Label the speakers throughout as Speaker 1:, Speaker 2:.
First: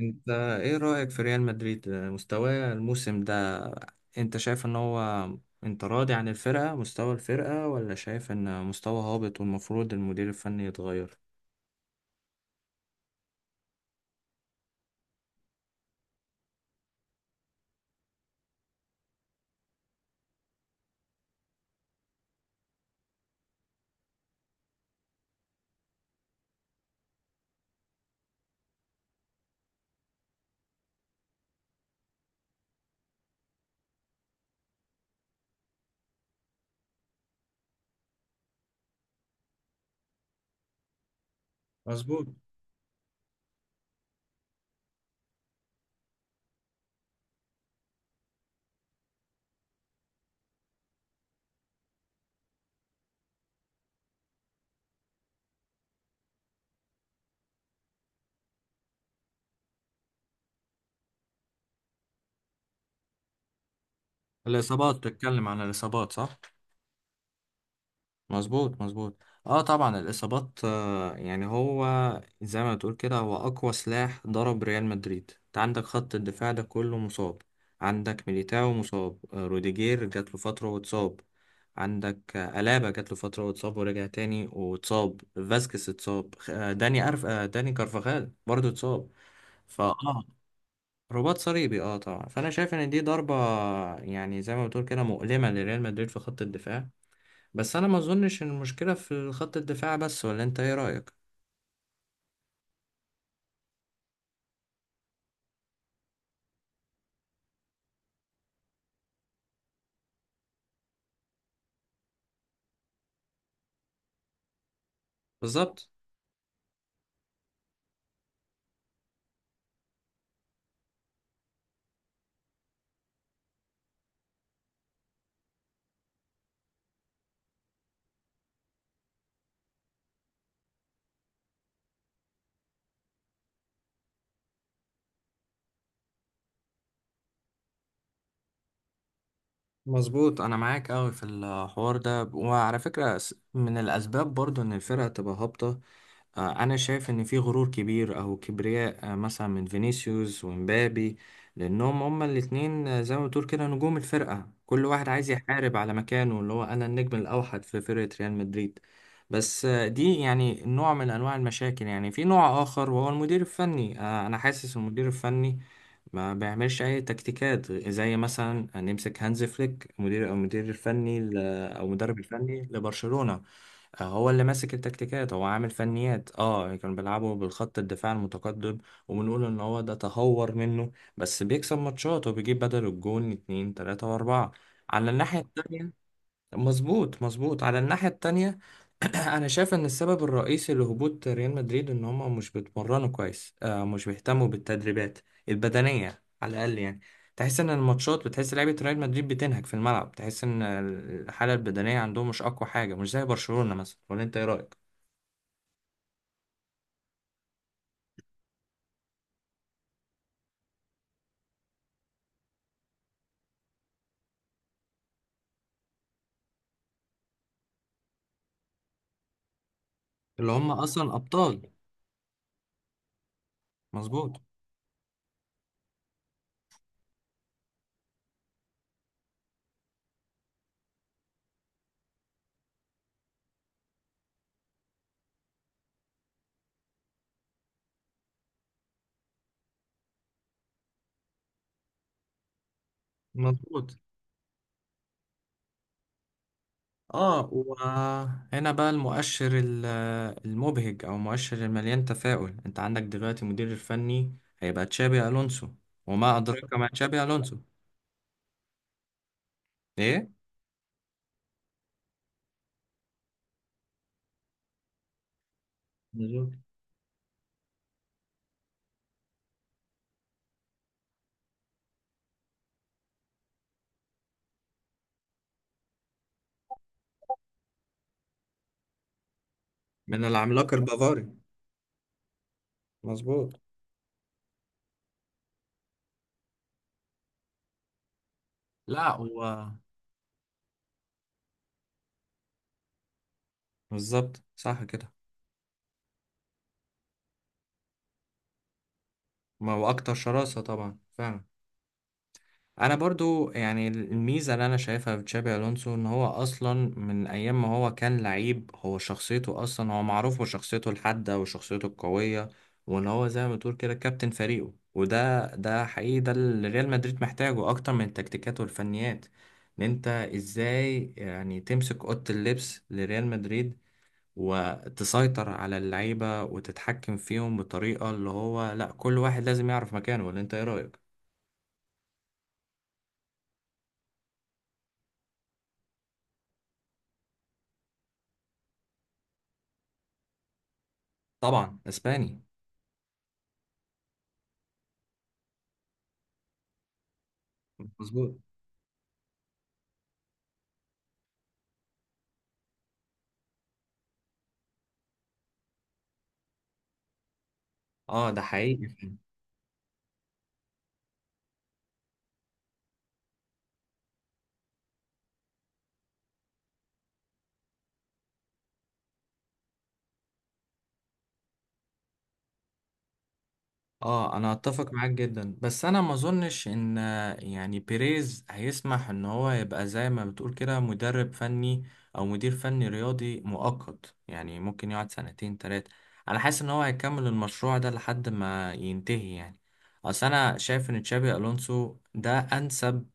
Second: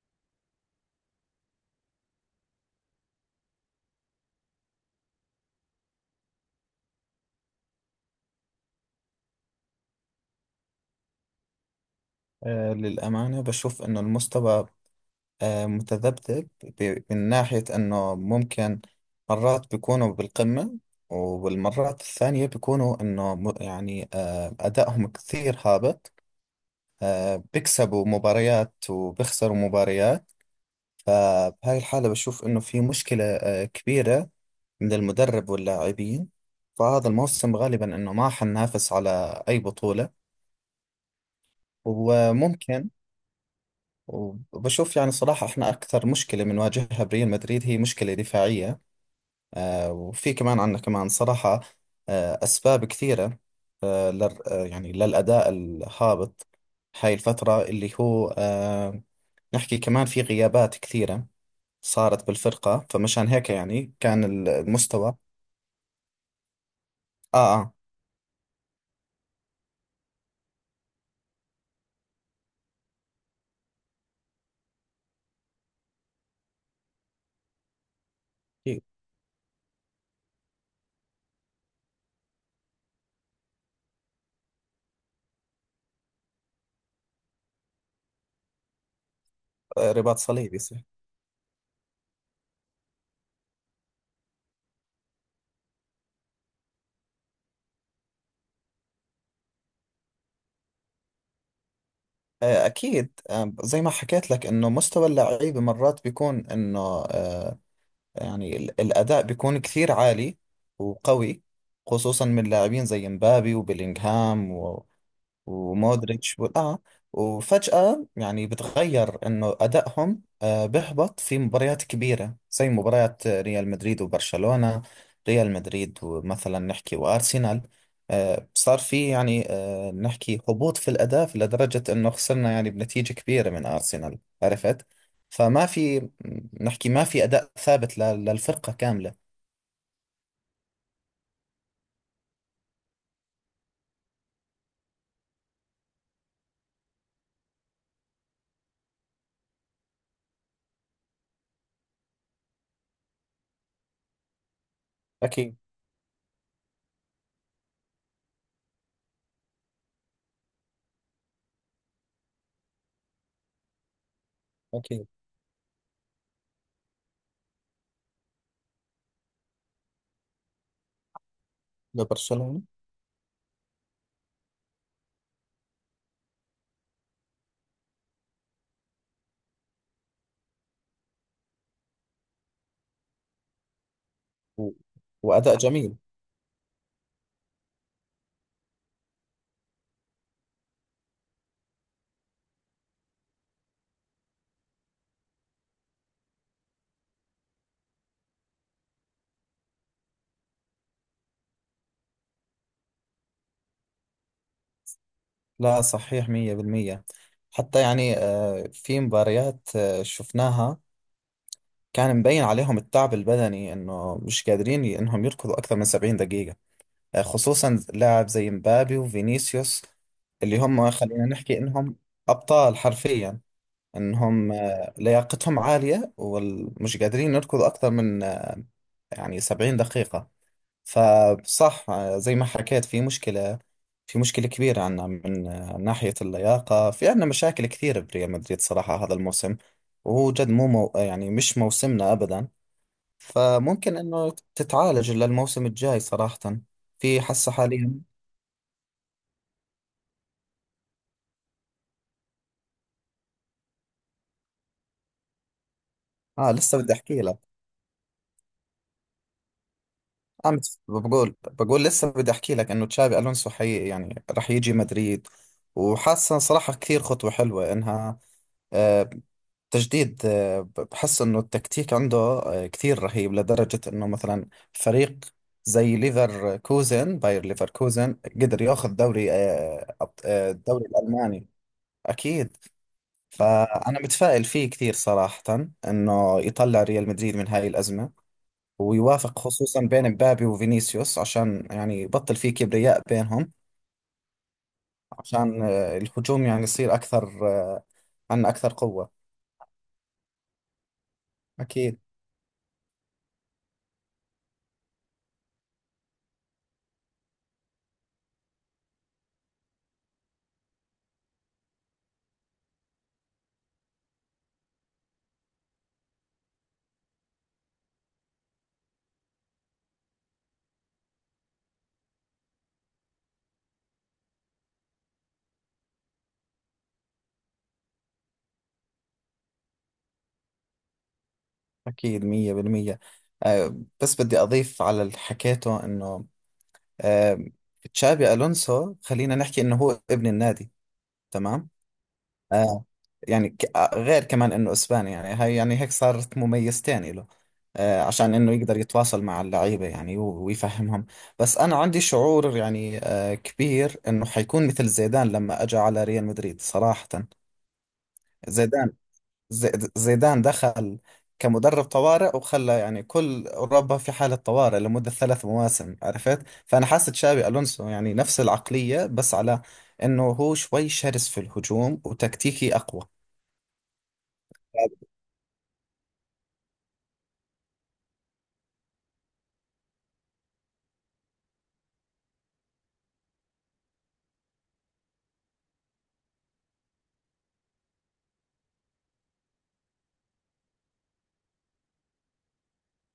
Speaker 1: انت، ايه رأيك في ريال مدريد مستواه الموسم ده؟ انت شايف ان هو انت راضي عن الفرقة، مستوى الفرقة، ولا شايف ان مستوى هابط والمفروض المدير الفني يتغير؟
Speaker 2: للأمانة بشوف إنه المستوى متذبذب. من ناحية إنه ممكن مرات بيكونوا بالقمة، والمرات الثانية بيكونوا إنه يعني أدائهم كثير هابط. بيكسبوا مباريات وبيخسروا مباريات. فبهاي الحالة بشوف إنه في مشكلة كبيرة من المدرب واللاعبين. فهذا الموسم غالبا إنه ما حننافس على أي بطولة
Speaker 1: مظبوط.
Speaker 2: وممكن. وبشوف يعني صراحة احنا أكثر مشكلة بنواجهها بريال مدريد هي مشكلة دفاعية. وفي كمان عندنا كمان صراحة أسباب كثيرة، آه لل آه، يعني للأداء الهابط. هاي الفترة اللي هو نحكي كمان في غيابات كثيرة صارت بالفرقة، فمشان هيك يعني كان
Speaker 1: الإصابات،
Speaker 2: المستوى.
Speaker 1: بتتكلم عن الإصابات صح؟
Speaker 2: آه، آه.
Speaker 1: مظبوط مظبوط. اه طبعا الاصابات، يعني هو زي ما تقول كده هو اقوى سلاح ضرب ريال مدريد. انت عندك خط الدفاع ده كله مصاب، عندك ميليتاو
Speaker 2: في،
Speaker 1: مصاب، روديجير جات له فتره واتصاب، عندك الابا جات له فتره واتصاب ورجع تاني واتصاب، فاسكيز اتصاب، آه داني أرف آه داني كارفاخال برضه اتصاب. فاه
Speaker 2: رباط صليبي صح.
Speaker 1: رباط صليبي. اه طبعا، فانا شايف ان دي ضربه، يعني زي ما بتقول كده مؤلمه لريال مدريد في خط الدفاع. بس انا ما اظنش ان المشكله في خط الدفاع بس، ولا انت ايه رايك؟
Speaker 2: أكيد. زي ما حكيت لك إنه مستوى اللعيبة مرات بيكون إنه، آه، يعني الأداء بيكون كثير عالي وقوي، خصوصا من لاعبين زي مبابي وبيلينغهام
Speaker 1: بالظبط
Speaker 2: ومودريتش وفجأة يعني بتغير انه ادائهم بيهبط في مباريات كبيرة زي مباريات ريال مدريد وبرشلونة. ريال مدريد ومثلا نحكي وارسنال، صار في يعني نحكي هبوط في الاداء، في لدرجة انه خسرنا يعني بنتيجة كبيرة من ارسنال، عرفت؟ فما في، نحكي، ما في اداء ثابت للفرقة كاملة.
Speaker 1: مظبوط. انا معاك قوي في الحوار ده، وعلى فكره من الاسباب برضو ان الفرقه تبقى هابطه، انا شايف ان في غرور كبير او كبرياء، مثلا من فينيسيوس ومبابي، لانهم هما الاتنين، زي ما بتقول كده نجوم الفرقة، كل واحد عايز
Speaker 2: أكيد.
Speaker 1: يحارب على مكانه اللي هو انا النجم الاوحد في فرقة ريال مدريد. بس دي يعني نوع من انواع المشاكل. يعني في نوع اخر وهو المدير الفني، انا حاسس
Speaker 2: أكيد.
Speaker 1: المدير الفني ما بيعملش اي تكتيكات. زي مثلا نمسك هانز فليك، مدير او المدير الفني او المدرب الفني
Speaker 2: لبرشلونة.
Speaker 1: لبرشلونة، هو اللي ماسك التكتيكات، هو عامل فنيات. اه كانوا بيلعبوا بالخط الدفاع المتقدم، وبنقول ان هو ده تهور منه، بس بيكسب ماتشات وبيجيب بدل الجون اتنين تلاتة واربعة
Speaker 2: و-
Speaker 1: على الناحية
Speaker 2: واداء جميل.
Speaker 1: التانية. مظبوط مظبوط، على الناحية التانية. أنا شايف إن السبب الرئيسي لهبوط ريال مدريد إن هما مش بيتمرنوا كويس، مش بيهتموا بالتدريبات البدنية على الأقل. يعني تحس إن الماتشات بتحس لعيبة ريال مدريد بتنهك في الملعب، تحس إن الحالة البدنية عندهم مش أقوى حاجة، مش زي برشلونة مثلا، ولا أنت إيه رأيك؟
Speaker 2: لا صحيح، مية بالمية. حتى يعني في مباريات شفناها كان مبين عليهم التعب البدني، انه مش قادرين انهم يركضوا اكثر من 70 دقيقة، خصوصا لاعب زي مبابي وفينيسيوس.
Speaker 1: اللي
Speaker 2: اللي
Speaker 1: هما
Speaker 2: هم
Speaker 1: أصلا
Speaker 2: خلينا نحكي
Speaker 1: أبطال.
Speaker 2: انهم ابطال حرفيا.
Speaker 1: مظبوط
Speaker 2: انهم لياقتهم عالية ومش قادرين يركضوا اكثر من يعني 70 دقيقة. فصح، زي ما حكيت، في مشكلة كبيرة عنا من ناحية اللياقة. في عنا مشاكل كثيرة بريال مدريد صراحة هذا الموسم، وهو جد مو يعني مش موسمنا أبدا. فممكن
Speaker 1: مظبوط.
Speaker 2: إنه تتعالج للموسم الجاي صراحة. في
Speaker 1: اه
Speaker 2: حسة حاليا.
Speaker 1: وهنا بقى المؤشر المبهج، او المؤشر المليان تفاؤل، انت عندك دلوقتي المدير الفني هيبقى تشابي الونسو، وما ادراك
Speaker 2: لسه
Speaker 1: ما
Speaker 2: بدي
Speaker 1: تشابي
Speaker 2: أحكي لك.
Speaker 1: الونسو. ايه.
Speaker 2: بقول، لسه بدي احكي لك انه تشابي الونسو حقيقي يعني رح يجي مدريد، وحاسه
Speaker 1: مظبوط.
Speaker 2: صراحه كثير خطوه حلوه انها آه، تجديد. بحس انه التكتيك عنده كثير رهيب، لدرجه انه مثلا فريق زي ليفر كوزن باير ليفر كوزن قدر ياخذ دوري
Speaker 1: من العملاق
Speaker 2: الدوري
Speaker 1: البافاري.
Speaker 2: الالماني. اكيد.
Speaker 1: مظبوط.
Speaker 2: فانا متفائل فيه كثير صراحه، انه يطلع ريال مدريد من هاي الازمه،
Speaker 1: لا
Speaker 2: ويوافق
Speaker 1: هو
Speaker 2: خصوصا بين مبابي وفينيسيوس عشان يعني يبطل فيه كبرياء بينهم،
Speaker 1: بالظبط صح كده.
Speaker 2: عشان الهجوم يعني يصير أكثر، عنا أكثر قوة.
Speaker 1: ما هو اكتر شراسة طبعا فعلا.
Speaker 2: أكيد.
Speaker 1: انا برضو يعني الميزه اللي انا شايفها في تشابي الونسو، ان هو اصلا من ايام ما هو كان لعيب، هو شخصيته اصلا، هو معروف بشخصيته الحاده وشخصيته القويه، وان هو زي ما تقول كده كابتن فريقه، وده حقيقي، ده اللي ريال مدريد محتاجه اكتر من التكتيكات والفنيات. ان انت ازاي يعني تمسك اوضه اللبس لريال مدريد، وتسيطر على اللعيبه وتتحكم فيهم بطريقه اللي هو لا، كل واحد لازم يعرف مكانه. ولا انت ايه رايك؟
Speaker 2: أكيد، مية بالمية. آه، بس بدي أضيف على اللي حكيته إنه آه، تشابي ألونسو خلينا نحكي إنه هو ابن النادي، تمام؟
Speaker 1: طبعا اسباني.
Speaker 2: آه يعني غير كمان انه اسباني، يعني هاي يعني هيك صارت مميزتين له، عشان
Speaker 1: مظبوط.
Speaker 2: انه يقدر يتواصل مع اللعيبة يعني ويفهمهم. بس انا عندي شعور يعني كبير انه حيكون مثل زيدان لما اجى على ريال مدريد صراحة.
Speaker 1: اه ده حقيقي.
Speaker 2: زيدان، زيدان دخل كمدرب طوارئ وخلى يعني كل اوروبا في حالة طوارئ لمدة 3 مواسم، عرفت؟ فانا حاسة تشابي الونسو يعني نفس العقلية، بس على انه هو شوي شرس في الهجوم وتكتيكي اقوى
Speaker 1: اه انا اتفق معاك جدا، بس انا ما اظنش ان يعني بيريز هيسمح ان هو يبقى زي ما بتقول كده مدرب فني او مدير فني رياضي مؤقت، يعني ممكن يقعد سنتين تلاتة. انا حاسس ان هو هيكمل المشروع ده لحد ما ينتهي يعني. اصل انا شايف ان تشابي الونسو ده انسب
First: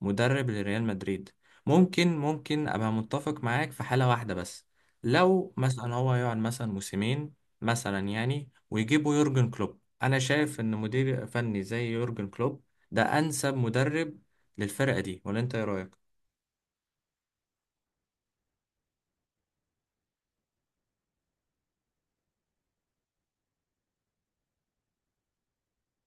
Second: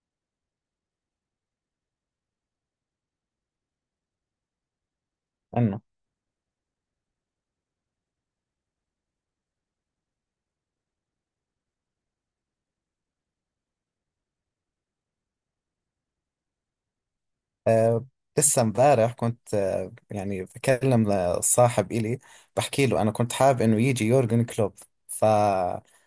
Speaker 1: مدرب لريال مدريد. ممكن ابقى متفق معاك في حالة واحدة بس، لو
Speaker 2: عنه.
Speaker 1: مثلا هو يقعد مثلا موسمين مثلا، يعني ويجيبوا يورجن كلوب. انا شايف ان مدير فني زي يورجن كلوب ده انسب مدرب للفرقة دي، ولا انت ايه رأيك؟
Speaker 2: أه لسه امبارح كنت يعني بكلم صاحب إلي، بحكي له أنا كنت حابب إنه يجي يورجن كلوب، فبحكي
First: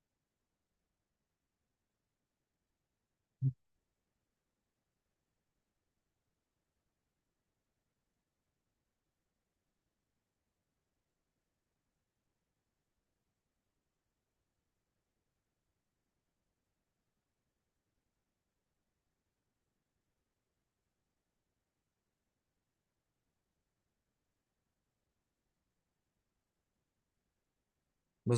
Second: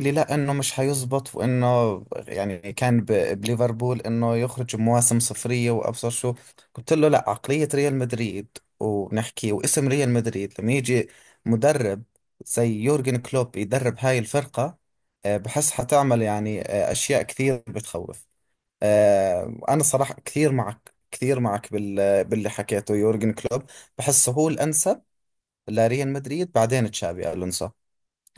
Speaker 2: لي لا إنه مش حيزبط، وإنه يعني كان بليفربول إنه يخرج بمواسم صفرية وأبصر شو. قلت له لا، عقلية ريال مدريد وبنحكي واسم ريال مدريد لما يجي مدرب زي يورجن كلوب يدرب هاي الفرقة، بحس حتعمل يعني أشياء كثير بتخوف. أنا صراحة كثير معك، كثير معك باللي حكيته. يورجن كلوب بحسه هو الأنسب لريال مدريد، بعدين تشابي ألونسو.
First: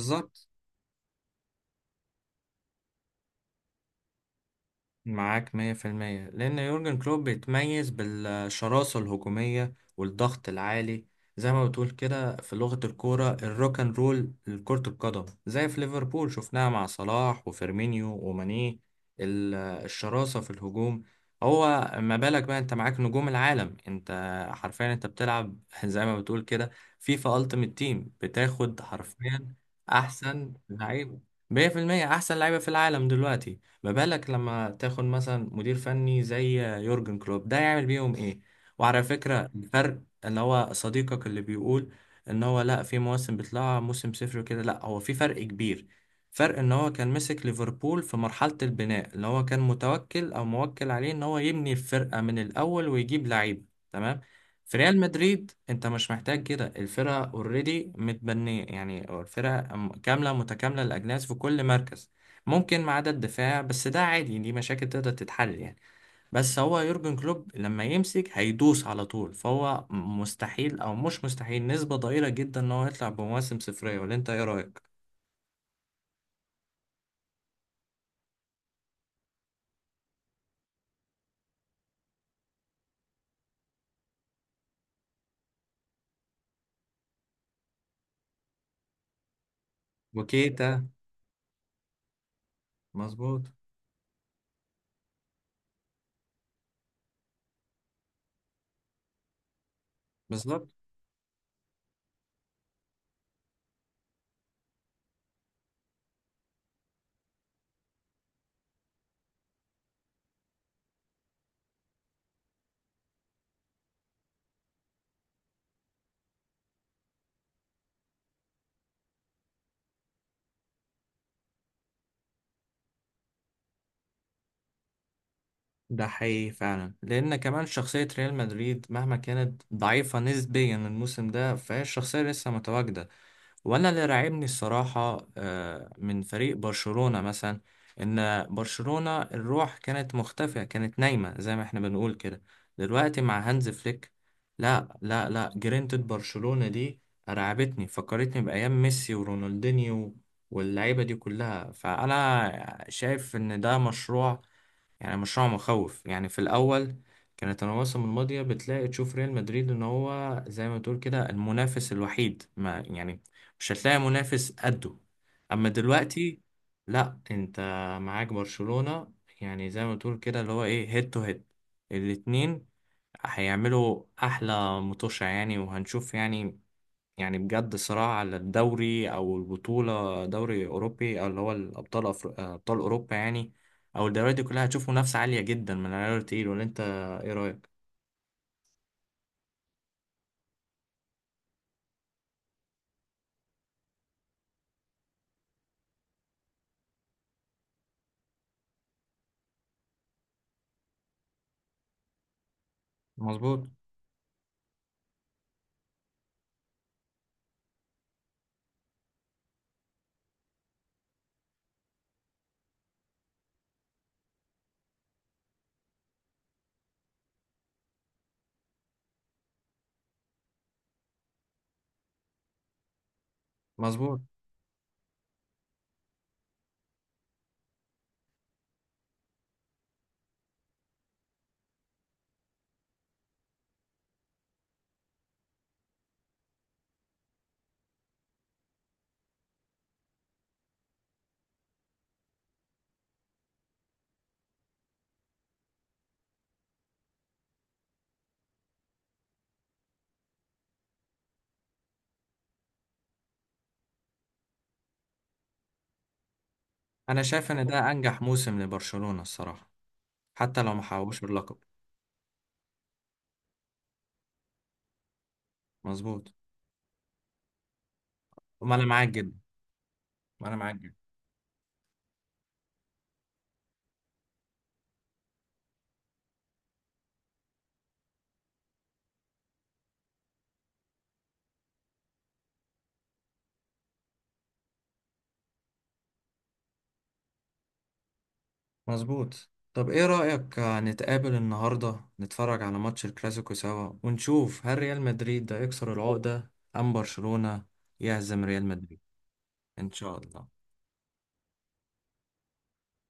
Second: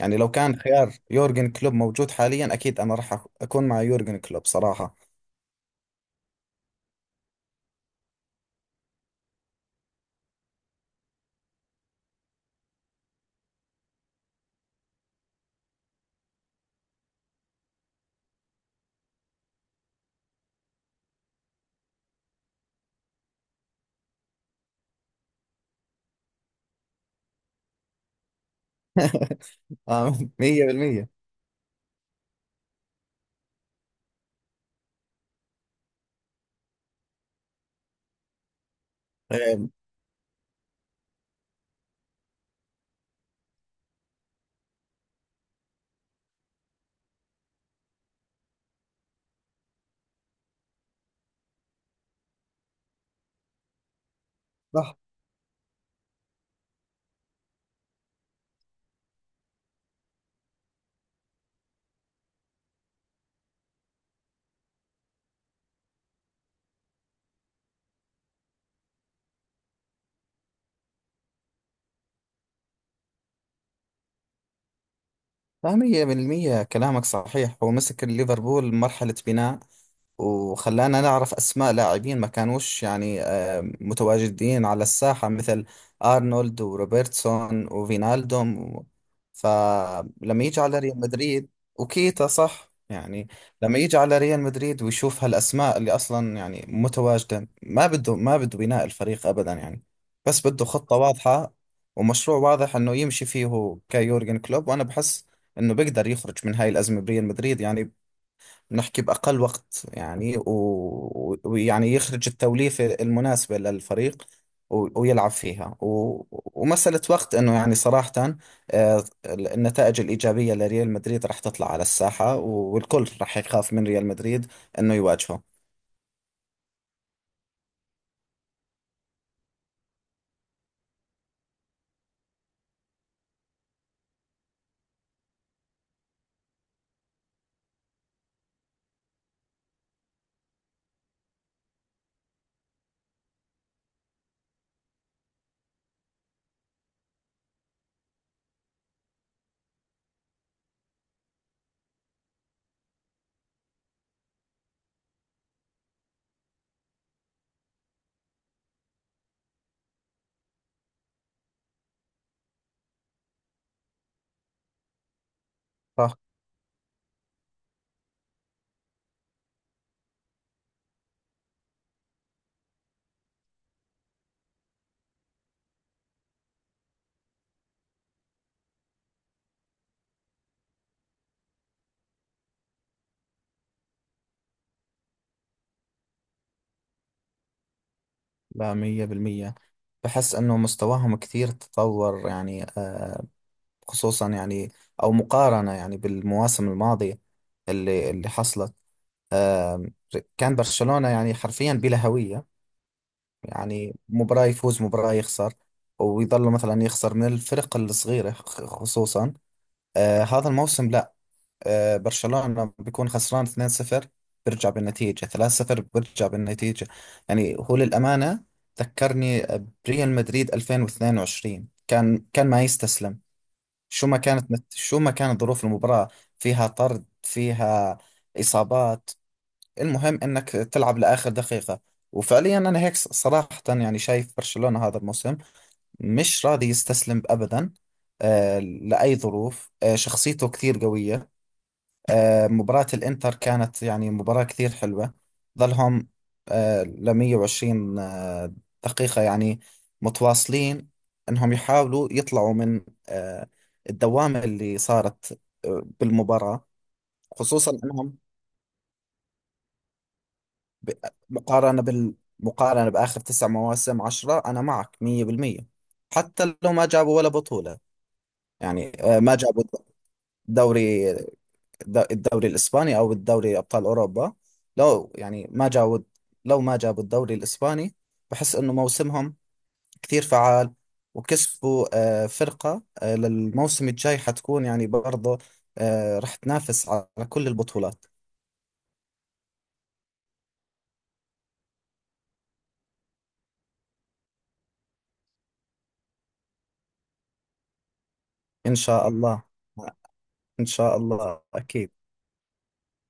Speaker 2: يعني لو كان خيار يورجن كلوب موجود حاليا، أكيد أنا راح أكون مع يورجن كلوب صراحة.
Speaker 1: معاك مية في المية، لأن يورجن كلوب بيتميز بالشراسة الهجومية والضغط العالي، زي ما بتقول كده في لغة الكورة الروك اند رول لكرة القدم، زي في ليفربول شفناها مع صلاح وفيرمينيو وماني. ال- الشراسة في الهجوم، هو ما بالك بقى انت معاك نجوم العالم؟ انت حرفيا انت بتلعب زي ما بتقول كده فيفا التيمت تيم، بتاخد حرفيا
Speaker 2: آه،
Speaker 1: احسن
Speaker 2: 100%.
Speaker 1: لعيبة. 100% احسن لعيبة في العالم دلوقتي. ما بالك لما تاخد مثلا مدير فني زي يورجن كلوب، ده يعمل بيهم ايه؟ وعلى فكرة
Speaker 2: آه،
Speaker 1: الفرق، اللي هو صديقك اللي بيقول ان هو لا في مواسم بتطلع موسم صفر وكده، لا، هو في فرق كبير، فرق ان هو كان مسك ليفربول في مرحلة البناء، اللي هو كان متوكل او موكل عليه ان هو يبني الفرقة من الاول ويجيب لعيبة، تمام. في
Speaker 2: صح.
Speaker 1: ريال مدريد انت مش محتاج كده، الفرقة اوريدي متبنية، يعني الفرقة كاملة متكاملة الاجناس في كل مركز، ممكن ما عدا الدفاع، بس ده عادي دي مشاكل تقدر تتحل يعني. بس هو يورجن كلوب لما يمسك هيدوس على طول، فهو مستحيل او مش مستحيل، نسبة ضئيلة جدا ان هو يطلع بمواسم صفرية، ولا انت ايه رأيك؟
Speaker 2: لا، مية بالمية كلامك صحيح. هو مسك ليفربول مرحلة بناء، وخلانا نعرف أسماء لاعبين ما كانوش يعني متواجدين على الساحة، مثل أرنولد وروبرتسون وفينالدوم فلما يجي على
Speaker 1: وكيتا.
Speaker 2: ريال مدريد. وكيتا، صح، يعني
Speaker 1: مظبوط.
Speaker 2: لما يجي على ريال مدريد ويشوف هالأسماء اللي أصلا يعني متواجدة، ما بده بناء الفريق أبدا يعني، بس بده
Speaker 1: بالظبط.
Speaker 2: خطة واضحة ومشروع واضح انه يمشي فيه. هو كيورجن كلوب، وانا بحس انه بيقدر يخرج من هاي الازمه بريال مدريد يعني، بنحكي باقل وقت يعني، ويعني يخرج التوليفه المناسبه للفريق ويلعب فيها، ومسألة وقت انه يعني صراحة النتائج الإيجابية لريال مدريد راح تطلع على الساحة، والكل راح يخاف من ريال مدريد انه يواجهه.
Speaker 1: ده حقيقي فعلا، لان كمان شخصية ريال مدريد مهما كانت ضعيفة نسبيا الموسم ده، فهي الشخصية لسه متواجدة. وانا اللي راعبني الصراحه، من فريق برشلونه مثلا، ان برشلونه الروح كانت مختفيه، كانت نايمه زي ما احنا بنقول كده. دلوقتي مع هانز فليك، لا لا لا، جرينتد برشلونه دي رعبتني، فكرتني بايام ميسي ورونالدينيو واللعيبه دي كلها. فانا شايف ان ده مشروع، يعني مشروع مخوف. يعني في الاول كانت المواسم الماضيه بتلاقي تشوف ريال مدريد ان هو زي ما تقول كده المنافس الوحيد، ما يعني مش هتلاقي منافس قده. اما
Speaker 2: صح.
Speaker 1: دلوقتي لا، انت معاك برشلونه، يعني زي ما تقول كده اللي هو ايه، هيد تو هيد. الاتنين هيعملوا احلى متوشة يعني، وهنشوف يعني، يعني بجد صراع على الدوري او البطوله، دوري اوروبي او اللي هو الابطال ابطال اوروبا، يعني او الدوريات دي كلها. هتشوف منافسه عاليه جدا من العيار التقيل، ولا انت ايه رايك؟
Speaker 2: لا، مية بالمية. بحس انه مستواهم كثير تطور يعني، خصوصا يعني او مقارنة يعني بالمواسم الماضية اللي حصلت. آم، كان برشلونة يعني حرفيا بلا هوية.
Speaker 1: مظبوط
Speaker 2: يعني مباراة يفوز مباراة يخسر، ويظل مثلا يخسر من الفرق الصغيرة، خصوصا هذا الموسم لا. برشلونة بيكون خسران 2-0 بيرجع بالنتيجة، 3-0 بيرجع بالنتيجة. يعني هو للأمانة ذكرني بريال مدريد 2022. كان ما يستسلم،
Speaker 1: مظبوط.
Speaker 2: شو ما كانت ظروف المباراة، فيها طرد، فيها إصابات، المهم انك تلعب لاخر دقيقة. وفعليا انا هيك صراحة يعني شايف برشلونة هذا الموسم مش راضي يستسلم ابدا لاي ظروف. شخصيته كثير قوية. مباراة الانتر كانت يعني مباراة كثير حلوة، ظلهم ل 120 دقيقة يعني متواصلين انهم يحاولوا يطلعوا من آه، الدوامة اللي صارت بالمباراة،
Speaker 1: انا شايف ان
Speaker 2: خصوصا
Speaker 1: ده
Speaker 2: انهم.
Speaker 1: انجح موسم لبرشلونه الصراحه، حتى لو ما
Speaker 2: ب-
Speaker 1: حققوش اللقب.
Speaker 2: مقارنة بال مقارنة بآخر 9 مواسم 10، أنا معك مية بالمية.
Speaker 1: مظبوط.
Speaker 2: حتى لو ما جابوا ولا بطولة،
Speaker 1: ما انا
Speaker 2: يعني
Speaker 1: معاك
Speaker 2: ما
Speaker 1: جدا.
Speaker 2: جابوا
Speaker 1: ما انا معاك جدا.
Speaker 2: الدوري الدوري الإسباني أو الدوري أبطال أوروبا. لو يعني ما جابوا لو ما جابوا الدوري الإسباني، بحس إنه موسمهم كثير فعال، وكسبوا فرقة للموسم الجاي حتكون يعني برضه راح تنافس على كل البطولات.
Speaker 1: مظبوط. طب ايه رايك، نتقابل النهارده نتفرج على ماتش الكلاسيكو سوا، ونشوف هل ريال مدريد ده يكسر العقده، ام برشلونه يهزم ريال
Speaker 2: إن
Speaker 1: مدريد؟
Speaker 2: شاء الله.
Speaker 1: ان شاء
Speaker 2: إن
Speaker 1: الله.
Speaker 2: شاء الله أكيد.